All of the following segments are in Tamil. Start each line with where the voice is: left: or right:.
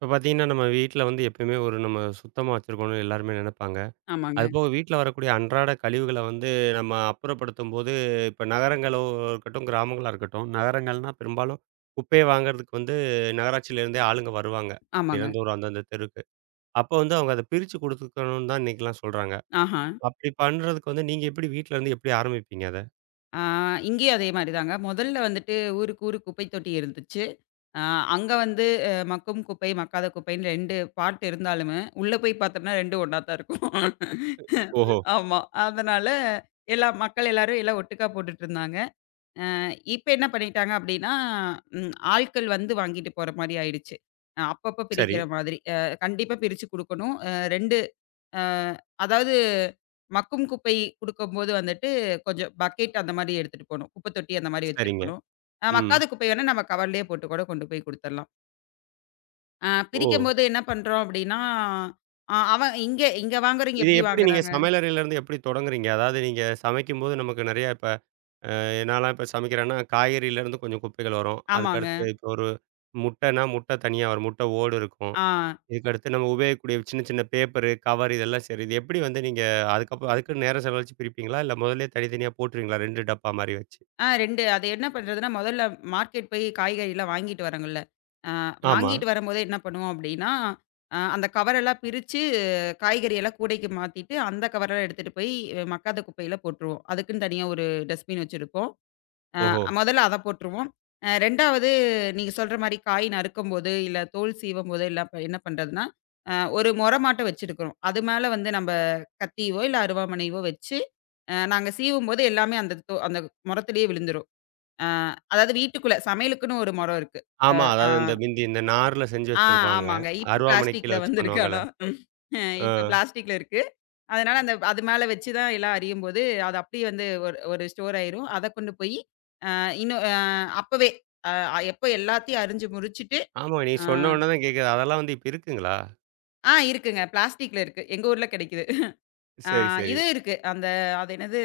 right: இப்போ பார்த்தீங்கன்னா, நம்ம வீட்ல வந்து எப்பயுமே ஒரு நம்ம சுத்தமா வச்சிருக்கணும்னு எல்லாருமே நெனைப்பாங்க.
left: ஆமாங்க,
right: அதுபோக வீட்ல வரக்கூடிய அன்றாட கழிவுகள வந்து நம்ம அப்புறப்படுத்தும்போது, இப்ப நகரங்களோ இருக்கட்டும், கிராமங்களா இருக்கட்டும், நகரங்கள்னா பெரும்பாலும் குப்பைய வாங்குறதுக்கு வந்து நகராட்சியிலேருந்தே ஆளுங்க வருவாங்க.
left: ஆமாங்க.
right: தினந்தோறும் அந்தந்த தெருக்கு. அப்போ வந்து அவங்க அத பிரிச்சு குடுத்துக்கணும்னு தான் இன்னைக்கெல்லாம் சொல்றாங்க.
left: ஆஹா.
right: அப்படி பண்றதுக்கு வந்து நீங்க எப்படி வீட்லருந்து எப்படி ஆரம்பிப்பீங்க அத?
left: ஆ இங்கேயும் அதே மாரி தாங்க. முதல்ல வந்துட்டு ஊருக்கு ஊரு குப்பை தொட்டி இருந்துச்சு. ஆ அங்க வந்து மக்கும் குப்பை, மக்காத குப்பைன்னு 2 பார்ட் இருந்தாலுமே, உள்ள போய் பார்த்தோம்னா 2 ஒண்ணா தான் இருக்கும்.
right: ஓஹோ!
left: ஆமா. அதனால எல்லா மக்கள் எல்லாரும் எல்லாம் ஒட்டுக்கா போட்டுட்டுருந்தாங்க. அ இப்ப என்ன பண்ணிட்டாங்க அப்டின்னா, ஆட்கள் வந்து வாங்கிட்டு போற மாரி ஆயிடுச்சு. அப்பப்ப
right: சரி.
left: பிரிக்கிற மாதிரி. கண்டிப்பா பிரிச்சு குடுக்கணும். 2 அ அதாவது மக்கும் குப்பை குடுக்கும்போது வந்துட்டு, கொஞ்சம் பக்கெட் அந்த மாரி எடுத்துட்டு போணும். குப்பை தொட்டி அந்த மாரி
right: சரிங்க.
left: வச்சிருக்கணும்.
right: ம்.
left: மக்காத குப்பை வேணா நம்ம கவர்லயே போட்டு கூட கொண்டு போய் குடுத்துரலாம்.
right: ஓ!
left: பிரிக்கும்போது என்ன பண்றோம் அப்டின்னா, அவன் இங்க இங்க வாங்குறவய்ங்க
right: இது
left: எப்டி
right: எப்படி நீங்க
left: வாங்குறாங்க?
right: சமையலறையிலேருந்து எப்படி தொடங்குறீங்க? அதாவது நீங்க சமைக்கும்போது நமக்கு நெறைய இப்ப நான்லாம் இப்ப சமைக்கிறேன்னா, காய்கறியிலேருந்து கொஞ்சம் குப்பைகள் வரும்.
left: ஆமாங்க.
right: அதுக்கடுத்து இப்போ ஒரு முட்டைன்னா, முட்டை தனியா வரும். முட்டை ஓடு இருக்கும்.
left: ஆ,
right: இதுக்கடுத்து நம்ம உபயோகிக்கக்கூடிய சின்ன சின்ன பேப்பரு, கவர் இதெல்லாம் சரி. இது எப்படி வந்து நீங்க அதுக்கப்புறம் அதுக்குன்னு நேரம் செலவழிச்சு பிரிப்பீங்களா? இல்ல முதல்லயே தனித்தனியா போட்டுருவீங்களா? 2 டப்பா மாரி வச்சு?
left: ஆ 2 அது என்ன பண்றதுன்னா, மொதல்ல மார்க்கெட் போய் காய்கறிலாம் வாங்கிட்டு வரோங்கல்ல. அ
right: ஆமா.
left: வாங்கிட்டு வரும்போதே என்ன பண்ணுவோம் அப்டின்னா, அந்த கவரெல்லாம் பிரிச்சு காய்கறி எல்லாம் கூடைக்கு மாத்திட்டு, அந்த கவரெல்லாம் எடுத்துட்டு போய் மக்காத குப்பையில போட்டுருவோம். அதுக்குன்னு தனியா ஒரு டஸ்ட்பின் வச்சிருப்போம்.
right: ஓஹோ!
left: மொதல்ல அத போட்டுருவோம். 2வது நீங்க சொல்ற மாரி காய் நறுக்கும்போது, இல்ல தோல் சீவும்போது எல்லாம் என்ன பண்றதுன்னா, அ ஒரு மொர மாட்ட வச்சிருக்கிறோம். அது மேல வந்து நம்ப கத்தியோ, இல்ல அருவாமனையோ வச்சு, நாங்க சீவும்போது எல்லாமே அந்த மொரத்திலேயே விழுந்துரும். அ அதாவது வீட்டுக்குள்ள சமையலுக்குன்னு ஒரு மொரம் இருக்கு. அ
right: ஆமா.
left: ஆ
right: அதாவது இந்த மிந்தி இந்த நார்ல செஞ்சு
left: ஆ
right: வச்சிருப்பாங்க.
left: ஆமாங்க. இப்ப
right: அருவாமனை கீழ
left: பிளாஸ்டிக்ல
right: வச்சு
left: வந்திருக்கு
right: பண்ணுவாங்கல்ல.
left: ஆனா. இப்ப
right: ஆ.
left: பிளாஸ்டிக்ல இருக்கு. அதனால அந்த அது மேல வச்சு தான் எல்லாம் அறியும்போது, அது அப்படியே வந்து ஒரு ஒரு ஸ்டோர் ஆயிரும். அத கொண்டு போய் இன்னும் அப்பவே அ எப்ப எல்லாத்தையும் அரிஞ்சு முறிச்சுட்டு
right: ஆமா. நீ
left: அ
right: சொன்ன உடனே தான் கேட்குது. அதெல்லாம் வந்து இப்ப இருக்குங்களா?
left: ஆ இருக்குங்க. பிளாஸ்டிக்ல இருக்கு. எங்க ஊர்ல கிடைக்குது. ஆ
right: சரி, சரி.
left: இது இருக்கு. அந்த அது என்னது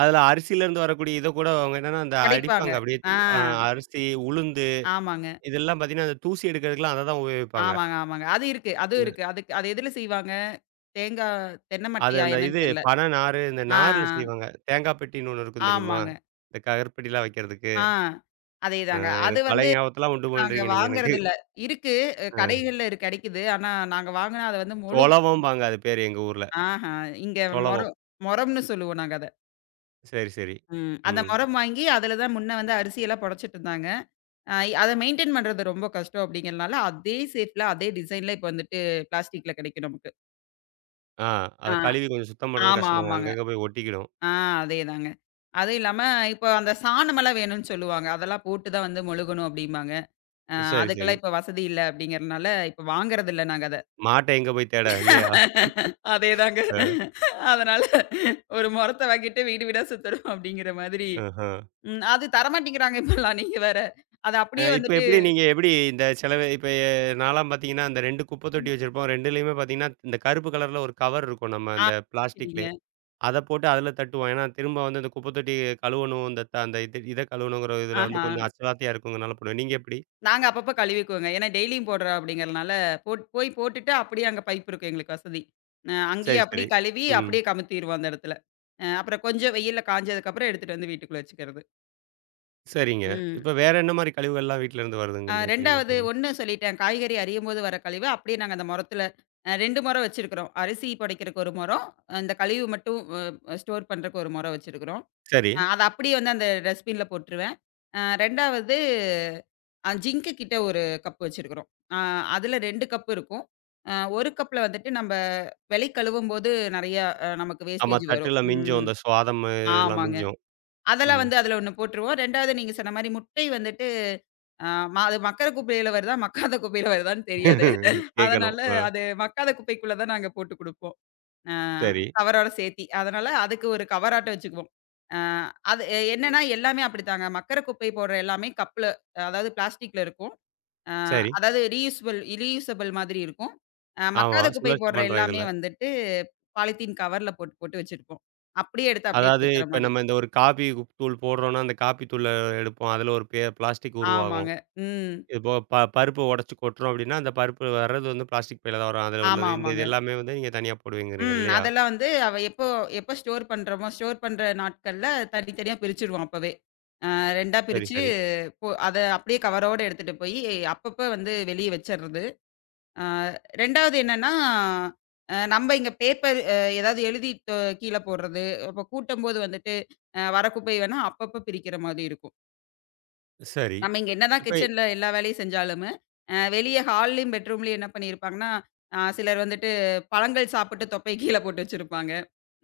right: அதுல அரிசியிலேருந்து வரக்கூடிய இத கூட அவங்க என்னன்னா, அந்த
left: படைப்பாங்க.
right: அடிப்பாங்க அப்படியே.
left: ஆ
right: அ அரிசி, உளுந்து
left: ஆமாங்க.
right: இதெல்லாம் பார்த்தீங்கன்னா, அந்த தூசி எடுக்கிறதுக்குலாம் அத தான் உபயோகிப்பாங்க.
left: ஆமாங்க, ஆமாங்க. அது இருக்கு. அதுவும்
right: ம்.
left: இருக்கு. அதுக்கு அது எதுல செய்வாங்க? தேங்கா தென்ன
right: அது
left: மட்டையா
right: அந்த இது
left: என்னன்னு தெரியல.
right: பனை நாரு, இந்த
left: ஆ
right: நார்ல செய்வாங்க. தேங்காய் பெட்டின்னு ஒண்ணு இருக்கும் தெரியுமா?
left: ஆமாங்க.
right: இந்த கருப்பெட்டிலாம் வைக்கிறதுக்கு.
left: ஆ
right: அ
left: அதேதாங்க. அது
right: எனக்கு
left: வந்து
right: பழைய ஞாபகத்தலாம் உண்டு
left: நாங்க
right: பண்றீங்க நீங்க எனக்கு.
left: வாங்குறதில்ல. இருக்கு.
right: அ
left: கடைகள்ல கெடைக்குது. ஆனா, நாங்க வாங்குனா அத வந்து முழு
right: சொலவம்பாங்க அது பேரு எங்க ஊர்ல.
left: ஆஹா. இங்க மொர
right: சொலவம்.
left: மொரம்ன்னு சொல்லுவோம் நாங்க அத.
right: சரி, சரி.
left: ம். அந்த
right: ம்.
left: மொரம் வாங்கி அதில தான் முன்ன வந்து அரிசியெல்லாம் பொடச்சிட்டுருந்தாங்க. அ அத மெயின்டெயின் பண்றது ரொம்ப கஷ்டம் அப்படிங்கிறனால, அதே ஷேப்ல, அதே டிசைன்ல இப்ப வந்துட்டு பிளாஸ்டிக்ல கெடைக்கும் நமக்கு.
right: ஆ அத
left: ஆ.
right: கழுவி கொஞ்சம் சுத்தம் பண்றது
left: ஆமா,
right: கஷ்டமா
left: ஆமாங்க.
right: அங்கங்க போய் ஒட்டிக்கிடும்.
left: ஆ அதேதாங்க. அதுவும் இல்லாம, இப்போ அந்த சாணமெல்லாம் வேணும்னு சொல்லுவாங்க. அதெல்லாம் போட்டு தான் வந்து மொழுகணும் அப்படிம்பாங்க. அ
right: சரி, சரி.
left: அதுக்கெல்லாம் இப்ப வசதி இல்ல அப்படிங்கிறனால, இப்ப வாங்குறதில்ல நாங்க அத.
right: மாட்ட எங்க போய் தேட இல்லையா?
left: அதேதாங்க.
right: அ,
left: அதனால ஒரு மொறத்த வாங்கிட்டு வீடு வீடா சுத்தணும் அப்டிங்கிற மாதிரி.
right: ஆஹ.
left: ம். அது தரமாட்டேங்கிறாங்க இப்பலாம் நீங்க வேற. அது அப்படியே
right: இப்ப
left: வந்துட்டு
right: எப்படி நீங்க எப்படி இந்த செலவு இப்ப நான்லாம் பார்த்தீங்கன்னா, அந்த 2 குப்பை தொட்டி வச்சிருப்போம். 2லயுமே பார்த்தீங்கன்னா, இந்த கருப்பு கலர்ல ஒரு கவர் இருக்கும். நம்ம
left: ஆ
right: அந்த பிளாஸ்டிக்லயே.
left: சரிங்க.
right: அத போட்டு அதில தட்டுவோம். ஏன்னா, திரும்ப வந்து அந்த குப்பை தொட்டி கழுவணும். இந்த த அந்த இது இத கழுவணுங்கிற இதுல வந்து
left: ஆஹா.
right: கொஞ்சம் அசலாத்தையா இருக்குங்கிறனால போடுவேன். நீங்க எப்படி?
left: நாங்க அப்பப்ப கழுவிக்குவோங்க. ஏன்னா டெய்லியும் போடுறோம் அப்படிங்கிறனால, போட் போய் போட்டுட்டு அப்படியே அங்க பைப் இருக்கும் எங்களுக்கு வசதி. அங்கேயே
right: சரி, சரி.
left: அப்படியே கழுவி,
right: ம்.
left: அப்படியே கமுத்திருவோம் அந்த இடத்துல. அப்புறம் கொஞ்சம் வெயில்ல காஞ்சதுக்கப்புறம் எடுத்துட்டு வந்து வீட்டுக்குள்ள வச்சுக்கிறது.
right: சரிங்க.
left: ம்.
right: இப்ப வேற என்ன மாரி கழிவுகள்லாம் வீட்ல இருந்து வருதுங்கன்னு நினைக்கிறீங்க?
left: 2வது
right: ம்.
left: ஒண்ணு சொல்லிட்டேன். காய்கறி அரியும்போது வர கழிவு, அப்படியே நாங்க அந்த மொரத்துல 2 மொரம் வச்சிருக்கிறோம். அரிசி புடைக்கிறக்கு 1 மொரம், அந்த கழிவு மட்டும் அ அ ஸ்டோர் பண்றக்கு 1 மொரம் வச்சிருக்கிறோம்.
right: சரி.
left: அத அப்படியே வந்து அந்த டஸ்ட்பின்ல போட்டுருவேன். 2வது ஜிங்க்கு கிட்ட 1 கப் வச்சிருக்கிறோம். அ அதுல 2 கப் இருக்கும். அ 1 கப்ல வந்துட்டு நம்ப விலை கழுவும்போது நெறைய நமக்கு
right: ஆமா.
left: வேஸ்டேஜ் வரும்.
right: தட்டுல மிஞ்சும்.
left: ம்.
right: இந்த சுவாதம் எல்லாம்
left: ஆமாங்க.
right: மிஞ்சும்.
left: அதெல்லாம்
right: ம்.
left: வந்து அதுல 1 போட்டுருவோம். 2வது நீங்க சொன்ன மாரி முட்டை வந்துட்டு, அ ம அது மக்குற குப்பையில வருதா, மக்காத குப்பையில வருதான்னு தெரியாது.
right: கேட்கணும்.
left: அதனால அது மக்காத குப்பைக்குள்ள தான் நாங்க போட்டு குடுப்போம். அ
right: சரி,
left: கவரோட சேர்த்தி. அதனால அதுக்கு ஒரு கவராட்டம் வச்சுக்குவோம். அ அது என்னன்னா எல்லாமே அப்படித்தாங்க. மக்குற குப்பை போடுற எல்லாமே கப்ல அதாவது பிளாஸ்டிக்ல இருக்கும். அ
right: சரி.
left: அதாவது ரீயூசபிள் ரீயூசபிள் மாதிரி இருக்கும்.
right: ஆமா.
left: மக்காத குப்பை
right: சுழற்சி
left: போடுற
right: பண்றோம்
left: எல்லாமே
right: இதுல.
left: வந்துட்டு பாலித்தீன் கவர்ல போட்டு போட்டு வச்சிருப்போம். அப்படியே எடுத்து அப்படியே
right: அதாவது
left: குடுக்குற
right: இப்ப
left: மாரி.
right: நம்ம இந்த ஒரு காப்பி தூள் போடுறோம்னா, அந்த காப்பி தூள எடுப்போம். அதுல ஒரு பிளாஸ்டிக் உருவாகும்.
left: ஆமாங்க. ம்.
right: இது போக பருப்பு உடைச்சு கொட்டுறோம் அப்டின்னா, அந்த பருப்பு வர்றது வந்து பிளாஸ்டிக் பையில தான் வரும். அதுல
left: ஆமா,
right: உள்ளது. இந்த
left: ஆமாங்க.
right: இது எல்லாமே வந்து நீங்க தனியா போடுவீங்கிறீங்க
left: ம்.
right: இல்லையா?
left: அதெல்லாம் வந்து எப்போ எப்போ ஸ்டோர் பண்றோமோ, ஸ்டோர் பண்ற நாட்கள்ல தனித்தனியா பிரிச்சுருவோம் அப்பவே. 2ஆ
right: சரி,
left: பிரிச்சு
right: சரி,
left: இப்போ அத அப்படியே கவரோட எடுத்துட்டு போயி, அப்பப்ப வந்து வெளிய வச்சர்றது. அ 2வது என்னன்னா, நம்ப இங்க பேப்பர் ஏதாவது எழுதி கீழ போடுறது. அப்ப கூட்டும்போது வந்துட்டு, வர குப்பை வேணா அப்பப்ப பிரிக்கிற மாதிரி இருக்கும்.
right: சரி.
left: நம்ம இங்க என்னதான்
right: இப்ப
left: கிச்சன்ல எல்லா வேலையும் செஞ்சாலுமே, வெளிய ஹால்லயும், பெட்ரூம்லயும் என்ன பண்ணியிருப்பாங்கன்னா, சிலர் வந்துட்டு பழங்கள் சாப்பிட்டு தொப்பைய கீழ போட்டு வச்சிருப்பாங்க.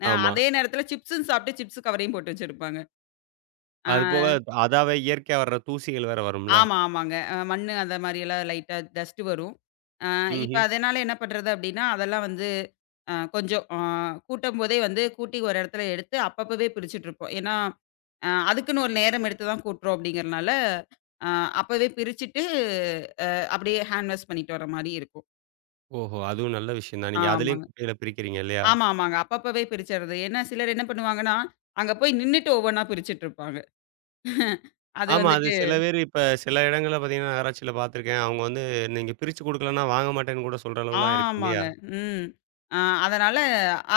right: ஆமா.
left: அதே நேரத்தில சிப்ஸுன்னு சாப்பிட்டு சிப்ஸ் கவரையும் போட்டு வச்சிருப்பாங்க. ஆ.
right: அது போக அதாவே இயற்கையா வர்ற தூசிகள் வேற வரும்ல.
left: ஆமா, ஆமாங்க. மண்ணு அந்த மாரியெல்லாம் லைட்டா டஸ்ட் வரும். அ இப்ப
right: ம்ஹ்ம்.
left: அதனால என்ன பண்றது அப்டின்னா, அதெல்லாம் வந்து கொஞ்சம் கூட்டம்போதே வந்து கூட்டி ஒரு இடத்துல எடுத்து அப்பப்பவே பிரிச்சுட்ருப்போம். ஏன்னா, அதுக்குன்னு ஒரு நேரம் எடுத்து தான் கூட்டுறோம் அப்டிங்கிறனால, அ அப்பவே பிரிச்சுட்டு அ அப்டியே ஹேண்ட் வாஷ் பண்ணிட்டு வர மாரி இருக்கும்.
right: ஓஹோ! அதுவும் நல்ல விஷயம் தான். நீங்க அதுலயும்
left: ஆமாங்க.
right: குப்பைகள பிரிக்கிறீங்க இல்லையா?
left: ஆமா, ஆமாங்க. அப்பப்பவே பிரிச்சறது. ஏன்னா சிலர் என்ன பண்ணுவாங்கன்னா, அங்க போய் நின்னுட்டு ஒவ்வொன்னா பிரிச்சுட்ருப்பாங்க. அது
right: ஆமா.
left: வந்துட்டு
right: அது சில பேர் இப்ப சில இடங்கள்ல பார்த்தீங்கன்னா, நகராட்சியில பார்த்துருக்கேன். அவங்க வந்து நீங்க பிரிச்சு குடுக்கலன்னா வாங்க மாட்டேன்னு கூட சொல்ற அளவுலாம் இருக்கு இல்லையா?
left: ஆமாங்க. ம். அ அதனால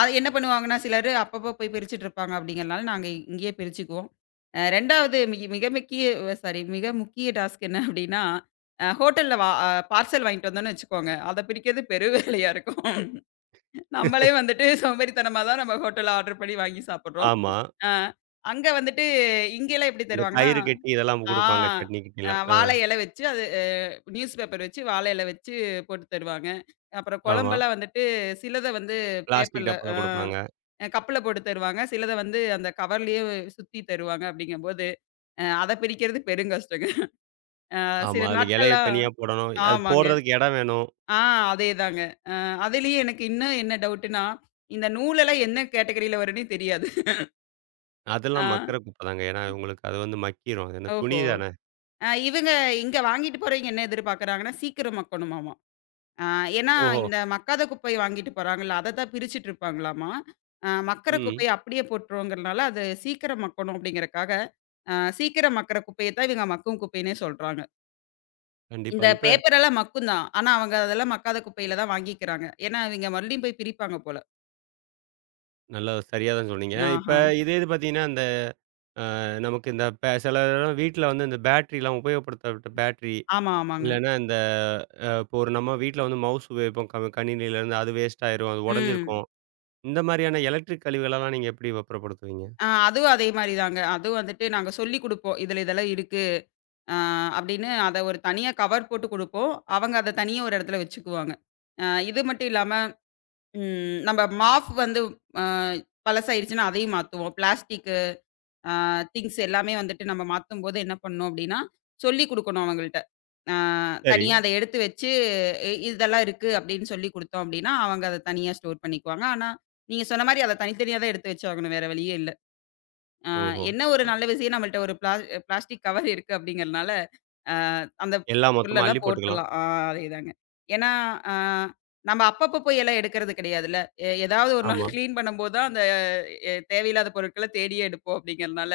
left: அது என்ன பண்ணுவாங்கன்னா, சிலரு அப்பப்போ போய் பிரிச்சுட்டு இருப்பாங்க அப்படிங்கிறனால, நாங்க இங்கேயே பிரிச்சுக்குவோம். 2வது மிக மிக முக்கிய சாரி மிக முக்கிய டாஸ்க் என்ன அப்படின்னா, ஹோட்டல்ல வா அ பார்சல் வாங்கிட்டு வந்தோம்னு வச்சுக்கோங்க. அத பிரிக்கிறது பெரு வேலையா இருக்கும். நம்மளே வந்துட்டு சோம்பேறித்தனமா தான் நம்ம ஹோட்டல்ல ஆர்டர் பண்ணி வாங்கி சாப்பிடுறோம்.
right: ஆமா.
left: அ அங்க வந்துட்டு இங்கேல்லாம் எப்படி
right: இந்த
left: தருவாங்கன்னா
right: கயிறு கட்டி இதெல்லாம்
left: ஆ.
right: குடுப்பாங்க. சட்னி கிட்னிலாம். ஆ.
left: வாழை இலை வச்சு அது நியூஸ் பேப்பர் வச்சு வாழை இலை வச்சு போட்டு தருவாங்க. அப்புறம்
right: ஆமா.
left: குழம்பெல்லாம் வந்துட்டு சிலத வந்து
right: பிளாஸ்டிக்
left: பேப்பர்ல
right: டப்பால குடுப்பாங்க.
left: கப்புல போட்டு தருவாங்க. சிலத வந்து அந்த கவர்லயே சுத்தி தருவாங்க அப்படிங்கும்போது, அத பிரிக்கிறது பெருங்கஷ்டங்க.
right: ஆமா.
left: சில
right: அதுல இலைய
left: நாட்கள்லாம்
right: தனியா போடணும். அது
left: ஆமாங்க.
right: போடுறதுக்கு இடம் வேணும்.
left: ஆ அதேதாங்க. அ அதுலயே எனக்கு இன்னும் என்ன டவுட்டுன்னா, இந்த நூலெல்லாம் என்ன கேட்டகரியில வரும்னே தெரியாது. ஆ.
right: அதெல்லாம் மக்குற குப்பை தாங்க. ஏன்னா, உங்களுக்கு அது வந்து மக்கிரும். அது என்ன துணி
left: ஓஹோ!
right: தானே.
left: இவங்க இங்க வாங்கிட்டு போறவங்க என்ன எதிர்பார்க்குறாங்கன்னா, சீக்கிரம் மக்கணுமாமா. ஆ ஏன்னா,
right: ஓஹோ!
left: இந்த மக்காத குப்பைய வாங்கிட்டு போறாங்கல்ல, அத தான் பிரிச்சுட்டு இருப்பாங்களாமா. மக்குற
right: ம்.
left: குப்பைய அப்படியே போட்டுருவோங்கிறனால, அது சீக்கிரம் மக்கணும் அப்படிங்கிறக்காக, சீக்கிரம் மக்குற குப்பைய தான் இவங்க மக்கும் குப்பைன்னே சொல்றாங்க.
right: கண்டிப்பா.
left: இந்த
right: இப்ப
left: பேப்பர் எல்லாம் மக்கும் தான். ஆனா, அவங்க அதெல்லாம் மக்காத குப்பையில தான் வாங்கிக்கிறாங்க. ஏன்னா, இவங்க மறுபடியும் போய் பிரிப்பாங்க போல.
right: நல்லா சரியா தான் சொன்னீங்க. இப்ப
left: ஆஹா.
right: இதே இது பார்த்தீங்கன்னா, இந்த அ நமக்கு இந்த சில நேரம் வீட்ல வந்து இந்த பேட்டரிலாம் உபயோகப்படுத்தப்பட்ட பேட்டரி
left: ஆமா, ஆமாங்க.
right: இல்லன்னா, இந்த அ இப்போ ஒரு நம்ம வீட்ல வந்து மவுஸ் உபயோகிப்போம். கணினியிலேருந்து அது வேஸ்ட் ஆயிரும். அது
left: ம்.
right: உடைஞ்சிருக்கும். இந்த மாரியான எலக்ட்ரிக் கழிவுகளெல்லாம் நீங்க எப்படி அப்புறப்படுத்துவீங்க?
left: அதுவும் அதே மாரி தாங்க. அதுவும் வந்துட்டு நாங்க சொல்லிக் குடுப்போம். இதுல இதெல்லாம் இருக்கு. அ அப்படின்னு அத ஒரு தனியா கவர் போட்டு குடுப்போம். அவங்க அத தனியா ஒரு இடத்துல வச்சுக்குவாங்க. இது மட்டும் இல்லாம நம்ம மாஃப் வந்து அ பழசாயிடுச்சுன்னா அதையும் மாத்துவோம். பிளாஸ்டிக்கு அ திங்ஸ் எல்லாமே வந்துட்டு நம்ம மாத்தும்போது என்ன பண்ணணும் அப்டின்னா, சொல்லிக் குடுக்கணும் அவங்கள்ட்ட. அ
right: சரி.
left: தனியா அத எடுத்து வச்சு இதெல்லாம் இருக்கு அப்டின்னு சொல்லிக் குடுத்தோம் அப்டின்னா, அவங்க அத தனியா ஸ்டோர் பண்ணிக்குவாங்க. ஆனா, நீங்க சொன்ன மாரி அத தனித்தனியா தான் எடுத்து வச்சாகணும். வேற வழியே இல்ல. அ
right: ஓஹோ!
left: என்ன ஒரு
right: அ
left: நல்ல விஷயம் நம்மள்ட்ட ஒரு பிளாஸ்டிக் கவர் இருக்கு அப்டிங்கிறனால ஆ அந்த
right: எல்லாம் மொத்தமா அள்ளி
left: புல்லெல்லாம்
right: போட்டுக்கலாம்.
left: போட்டுறலாம். அதேதாங்க. ஏன்னா, ஆ நம்ம அப்பப்போ போய் எல்லாம் எடுக்கிறது கிடையாதுல்ல. ஏதாவது ஒரு நாள்
right: ஆமா.
left: கிளீன் பண்ணும்போது தான் அந்த தேவையில்லாத பொருட்கள தேடியே எடுப்போம் அப்படிங்கிறனால,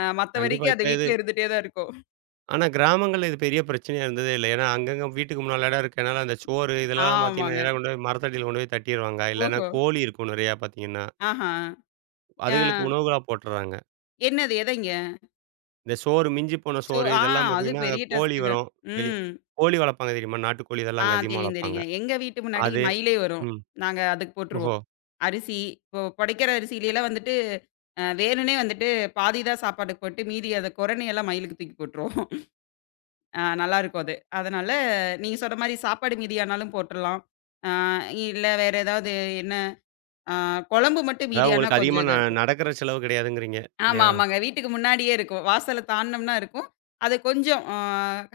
left: மத்த
right: கண்டிப்பா.
left: வரைக்கும் அது
right: இப்ப இது
left: வீட்ல இருந்துட்டே தான் இருக்கும்.
right: ஆனா கிராமங்கள்ல இது பெரிய பிரச்சனையா இருந்ததே இல்ல. ஏன்னா அங்கங்க வீட்டுக்கு முன்னால இடம் இருக்கனால அந்த சோறு இதெல்லாம் பார்த்தீங்கன்னா,
left: ஆமாங்க.
right: நேரா கொண்டு போய் மரத்தடியில கொண்டு போய் தட்டிருவாங்க. இல்லன்னா
left: ஓஹோ!
right: கோழி இருக்கும் நிறையா பார்த்தீங்கன்னா,
left: ஆஹா. ஆ
right: அதுகளுக்கு உணவுகளா போட்டுர்றாங்க.
left: என்னது? எதைங்க?
right: இந்த சோறு மிஞ்சி போன
left: சோ
right: சோறு
left: ஆ
right: இதெல்லாம்
left: அது
right: பார்த்தீங்கன்னா, அங்க
left: பெரிய
right: கோழி
left: டாஸ்க்குங்க.
right: வரும். வெளிய
left: ம்.
right: கோழி வளர்ப்பாங்க தெரியுமா? நாட்டுக்கோழி இதெல்லாம் அங்க அதிகமா
left: தெரியும்,
right: வளர்ப்பாங்க.
left: தெரியுங்க. எங்க வீட்டு முன்னாடி
right: அது
left: மயிலே வரும்.
right: ம்.
left: நாங்க அதுக்கு
right: ஓஹோ!
left: போட்டுருவோம். அரிசி இப்போ புடைக்கிற அரிசியிலலாம் வந்துட்டு வேணும்னே வந்துட்டு பாதி தான் சாப்பாட்டுக்கு போட்டு, மீதி அத கொரணையெல்லாம் மயிலுக்கு தூக்கி போட்டுருவோம். நல்லாருக்கும் அது. அதனால நீங்க சொன்ன மாரி சாப்பாடு மீதியானாலும் போட்டுறலாம். ஆ இல்ல வேற ஏதாவது என்ன அ குழம்பு மட்டும்
right: அதாவது
left: மீதியானா
right: உங்களுக்கு
left: கொஞ்சம்
right: அதிகமா
left: இதா இருக்கும்.
right: நடக்கிற செலவு கிடையாதுங்கிறீங்க.
left: ஆமா,
right: இல்லையா?
left: ஆமாங்க. வீட்டுக்கு முன்னாடியே இருக்கும். வாசல தாண்டுனோம்னா இருக்கும். அது கொஞ்சம்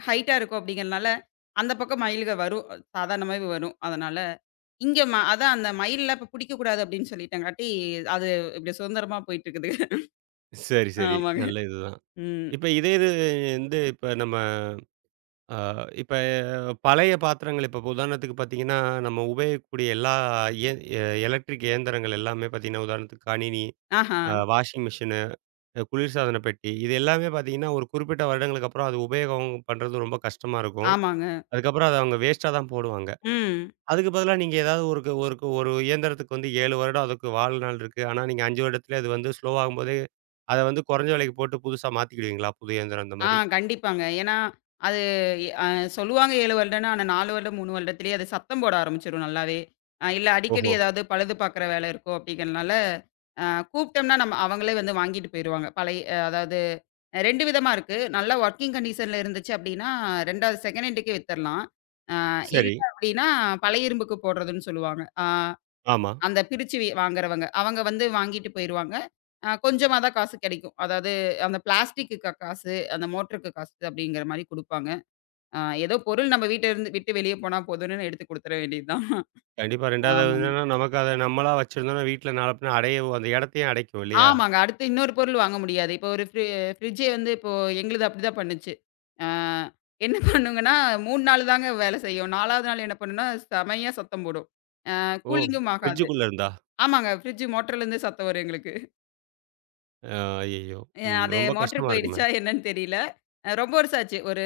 left: ஹைட்டா இருக்கும் அப்படிங்கிறனால, அந்த பக்கம் மயில்க வரும். சாதாரணமாவே வரும். அதனால. இங்க அதான் அந்த மயில்ல இப்ப பிடிக்கக்கூடாது அப்படின்னு சொல்லிட்டங்காட்டி, அது இப்படி சுதந்திரமா போயிட்டு இருக்குது.
right: சரி, சரி.
left: ஆமாங்க.
right: நல்ல இதுதான்.
left: ம்.
right: இப்ப இதே இது வந்து இப்ப நம்ம ஆ இப்ப பழைய பாத்திரங்கள் இப்ப உதாரணத்துக்கு பார்த்தீங்கன்னா, நம்ம உபயோகிக்கக்கூடிய எல்லா இய எ எலக்ட்ரிக் இயந்திரங்கள் எல்லாமே பார்த்தீங்கன்னா, உதாரணத்துக்கு கணினி,
left: ஆஹா.
right: அ வாஷிங் மிஷினு, அ குளிர்சாதன பெட்டி இது எல்லாமே பார்த்தீங்கன்னா, ஒரு குறிப்பிட்ட வருடங்களுக்கு அப்புறம் அது உபயோகம் பண்றது ரொம்ப கஷ்டமா இருக்கும்.
left: ஆமாங்க.
right: அதுக்கப்புறம் அத அவங்க வேஸ்ட்டா தான் போடுவாங்க.
left: ம்.
right: அதுக்கு பதிலா நீங்க ஏதாவது ஒருக்கு ஒருக்கு ஒரு க- ஒரு இயந்திரத்துக்கு வந்து 7 வருடம் அதுக்கு வாழ்நாள் இருக்கு. ஆனா நீங்க 5 வருடத்திலே அது வந்து ஸ்லோ ஆகும்போதே, அத வந்து குறைஞ்ச விலைக்கு போட்டு புதுசா மாத்திக்கிடுவீங்களா? புது இயந்திரம் அந்த
left: ஆ
right: மாரி?
left: கண்டிப்பாங்க. ஏன்னா, அது அ சொல்லுவாங்க 7 வருடம்ன்னு. ஆனா 4 வருடம், 3 வருடத்திலேயே அது சத்தம் போட ஆரம்பிச்சுரும் நல்லாவே. இல்ல அடிக்கடி
right: ஓஹோ!
left: ஏதாவது பழுது பார்க்குற வேலை இருக்கும் அப்படிங்கிறனால, அ கூப்பிட்டோம்னா நம்ம அவங்களே வந்து வாங்கிட்டு போயிருவாங்க. பழைய அதாவது 2 விதமா இருக்கு. நல்லா வொர்க்கிங் கண்டிஷன்ல இருந்துச்சு அப்படின்னா, 2வது செகண்ட் ஹேண்டுக்கே வித்தரலாம். அ இல்ல
right: சரி.
left: அப்படின்னா, பழைய இரும்புக்கு போடுறதுன்னு சொல்லுவாங்க.
right: ஆமா.
left: அந்த பிரிச்சு வாங்குறவங்க. அவங்க வந்து வாங்கிட்டு போயிருவாங்க. கொஞ்சமா தான் காசு கெடைக்கும். அதாவது அந்த பிளாஸ்டிக்கு காசு, அந்த மோட்டருக்கு காசு அப்படிங்கிற மாரி குடுப்பாங்க. அ ஏதோ பொருள் நம்ம வீட்ட இருந்து விட்டு வெளிய போனா போதும்ன்னு எடுத்து குடுத்துற வேண்டியது தான்.
right: கண்டிப்பா. 2வது அது
left: ஆமாங்க.
right: என்னன்னா, நமக்கு அத நம்மளா வச்சிருந்தோம்னா, வீட்ல நாள பின்ன அடையவும் அந்த இடத்தையும் அடைக்கும் இல்லையா?
left: ஆமாங்க. அடுத்து இன்னொரு பொருள் வாங்க முடியாது. இப்போ ஒரு ஃப்ரிட்ஜே வந்து இப்போ எங்களுது அப்படிதான் பண்ணுச்சு. ஆ என்ன பண்ணுங்கன்னா 3 நாள் தாங்க வேலை செய்யும். 4வது நாள் என்ன பண்ணும்னா, செமையா சத்தம் போடும்.
right: ஓ!
left: கூலிங்கும் ஆகாது.
right: ஃப்ரிட்ஜுக்குள்ள இருந்தா?
left: ஆமாங்க. ஃப்ரிட்ஜ் மோட்டர்லேருந்து சத்தம் வரும் எங்களுக்கு.
right: ஐய்யய்யோ! ம்.
left: அது
right: ரொம்ப
left: மோட்டர்
right: கஷ்டமா இருக்குமே!
left: போயிடுச்சா என்னன்னு தெரியல. ரொம்ப வருஷம் ஆச்சு. ஒரு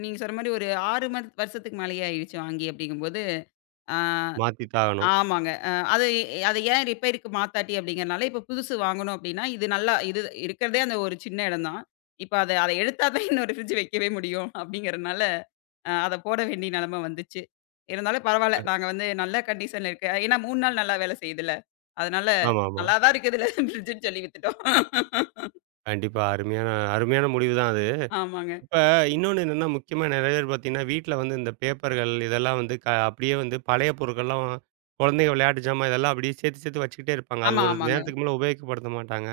left: நீங்க சொன்ன மாரி ஒரு 6 மந்த் வருஷத்துக்கு மேலேயே ஆயிடுச்சு வாங்கி அப்படிங்கும்போது, ஆ
right: மாத்தி தான் ஆகணும்.
left: ஆமாங்க. அது அத ஏன் ரிப்பேர்‌க்கு மாத்தாட்டி அப்டிங்கிறனால, இப்ப புதுசு வாங்கணும் அப்டின்னா, இது நல்லா இது இருக்கிறதே அந்த ஒரு சின்ன இடம் தான். இப்ப அத அத எடுத்தா தான் இன்னொரு ஃப்ரிட்ஜ் வைக்கவே முடியும் அப்டிங்கிறனால, அத போட வேண்டிய நெலம வந்துச்சு. இருந்தாலும் பரவால்ல. நாங்க வந்து நல்ல கண்டிஷன்ல இருக்கு. ஏன்னா 3 நாள் நல்லா வேல செய்யுதுல்ல. அதனால
right: ஆமாமா.
left: நல்லா தான் இருக்குது இதுல ஃப்ரிட்ஜ்ன்னு சொல்லி வித்துட்டோம்.
right: கண்டிப்பா. அருமையான அருமையான முடிவு தான் அது.
left: ஆமாங்க.
right: இப்ப இன்னொன்னு என்னன்னா, முக்கியமா நெறைய பேர் பார்த்தீங்கன்னா, வீட்ல வந்து இந்த பேப்பர்கள் இதெல்லாம் வந்து அப்படியே வந்து பழைய பொருட்கள்லாம் குழந்தைங்க விளையாட்டு ஜாமான் இதெல்லாம் அப்படியே சேர்த்து சேர்த்து வச்சுக்கிட்டே இருப்பாங்க. அது
left: ஆமா,
right: ஒரு
left: ஆமாங்க.
right: நேரத்துக்கு மேல உபயோகப்படுத்த மாட்டாங்க.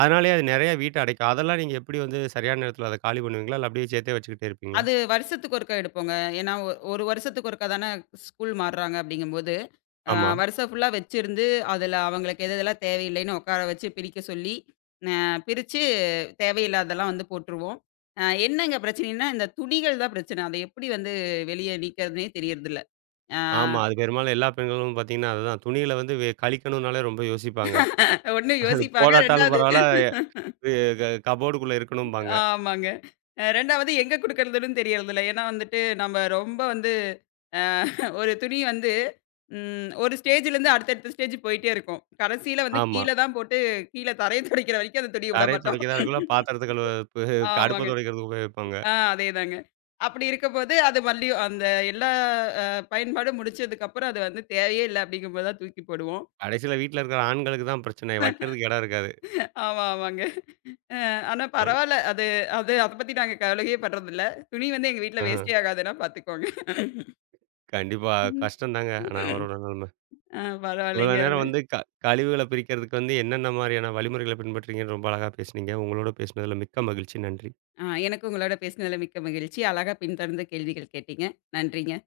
right: அதனாலேயே அது நெறைய வீட்ட அடைக்கும். அதெல்லாம் நீங்க எப்படி வந்து சரியான நேரத்தில அத காலி பண்ணுவீங்களா? இல்ல அப்படியே சேர்த்தே வச்சுக்கிட்டே இருப்பீங்களா?
left: அது வருஷத்துக்கு ஒருக்கா எடுப்போங்க. ஏன்னா, ஒரு வருஷத்துக்கு ஒருக்கா தானே ஸ்கூல் மாறுறாங்க அப்படிங்கும்போது, அ
right: ஆமா.
left: வருஷம் ஃபுல்லா வச்சிருந்து, அதுல அவங்களுக்கு எது எதெல்லாம் தேவையில்லைன்னு உட்கார வச்சு பிரிக்க சொல்லி, அ பிரிச்சு தேவையில்லாததெல்லாம் வந்து போட்டுருவோம். என்னங்க பிரச்சனைன்னா, இந்த துணிகள் தான் பிரச்சனை. அத எப்படி வந்து வெளிய நீக்கிறதுன்னே தெரியறதில்ல. ஆ
right: ஆமா. அது பெரும்பாலும் எல்லா பெண்களும் பார்த்தீங்கன்னா, அதுதான் துணிகள வந்து கழிக்கணும்னாலே ரொம்ப யோசிப்பாங்க.
left: 1
right: அது
left: யோசிப்பாங்க,
right: போடாட்டாலும்
left: 2வது
right: பரவால்ல, இது கபோர்டுக்குள்ள இருக்கணும்பாங்க.
left: ஆமாங்க. 2வது எங்க குடுக்கறதுன்னு தெரியறதில்ல. ஏன்னா வந்துட்டு, நம்ம ரொம்ப வந்து அ ஒரு துணி வந்து ஒரு ஸ்டேஜ்லேருந்து அடுத்தடுத்த ஸ்டேஜ் போயிட்டே இருக்கும். கடைசியில வந்து
right: ஆமா.
left: கீழ தான் போட்டு கீழ தரைய துடைக்கிற வரைக்கும் அந்த துணிய விட
right: தரைய
left: மாட்டோம்.
right: துடைக்க தான் இருக்குல்ல, பாத்திரத்த கழுவ பு அடுப்ப
left: ஆமாங்க.
right: துடைக்கிறதுக்கு உபயோகிப்பாங்க.
left: அதேதாங்க. அப்படி இருக்கம்போது, அது மறுபடியும் அந்த எல்லா அ பயன்பாடும் முடிச்சதுக்கப்புறம், அது வந்து தேவையே இல்ல அப்படிங்கும்போது தான் தூக்கி போடுவோம்.
right: கடைசியில வீட்ல இருக்கிற ஆண்களுக்கு தான் பிரச்சனை. வைக்கிறதுக்கு இடம் இருக்காது.
left: ஆமா, ஆமாங்க. அ ஆனா
right: கண்
left: பரவால்ல. அது அது அத பத்தி நாங்க கவலையே படுறதில்ல. துணி வந்து எங்க வீட்ல
right: ஆஹ.
left: வேஸ்டே ஆகாதுன்னா பாத்துக்கோங்க.
right: கண்டிப்பா கஷ்டம் தாங்க. ஆனா அவரோட நிலைமை. இவ்வளோ
left: பரவாயில்லைங்க
right: நேரம்
left: அது.
right: வந்து கழிவுகள பிரிக்கிறதுக்கு வந்து என்னென்ன மாரியான வழிமுறைகள பின்பற்றீங்கன்னு ரொம்ப அழகா பேசுனீங்க. உங்களோட பேசினதில மிக்க மகிழ்ச்சி. நன்றி.
left: எனக்கும் உங்களோட பேசினதுல மிக்க மகிழ்ச்சி. அழகா பின்தொடர்ந்து கேள்விகள் கேட்டீங்க. நன்றிங்க.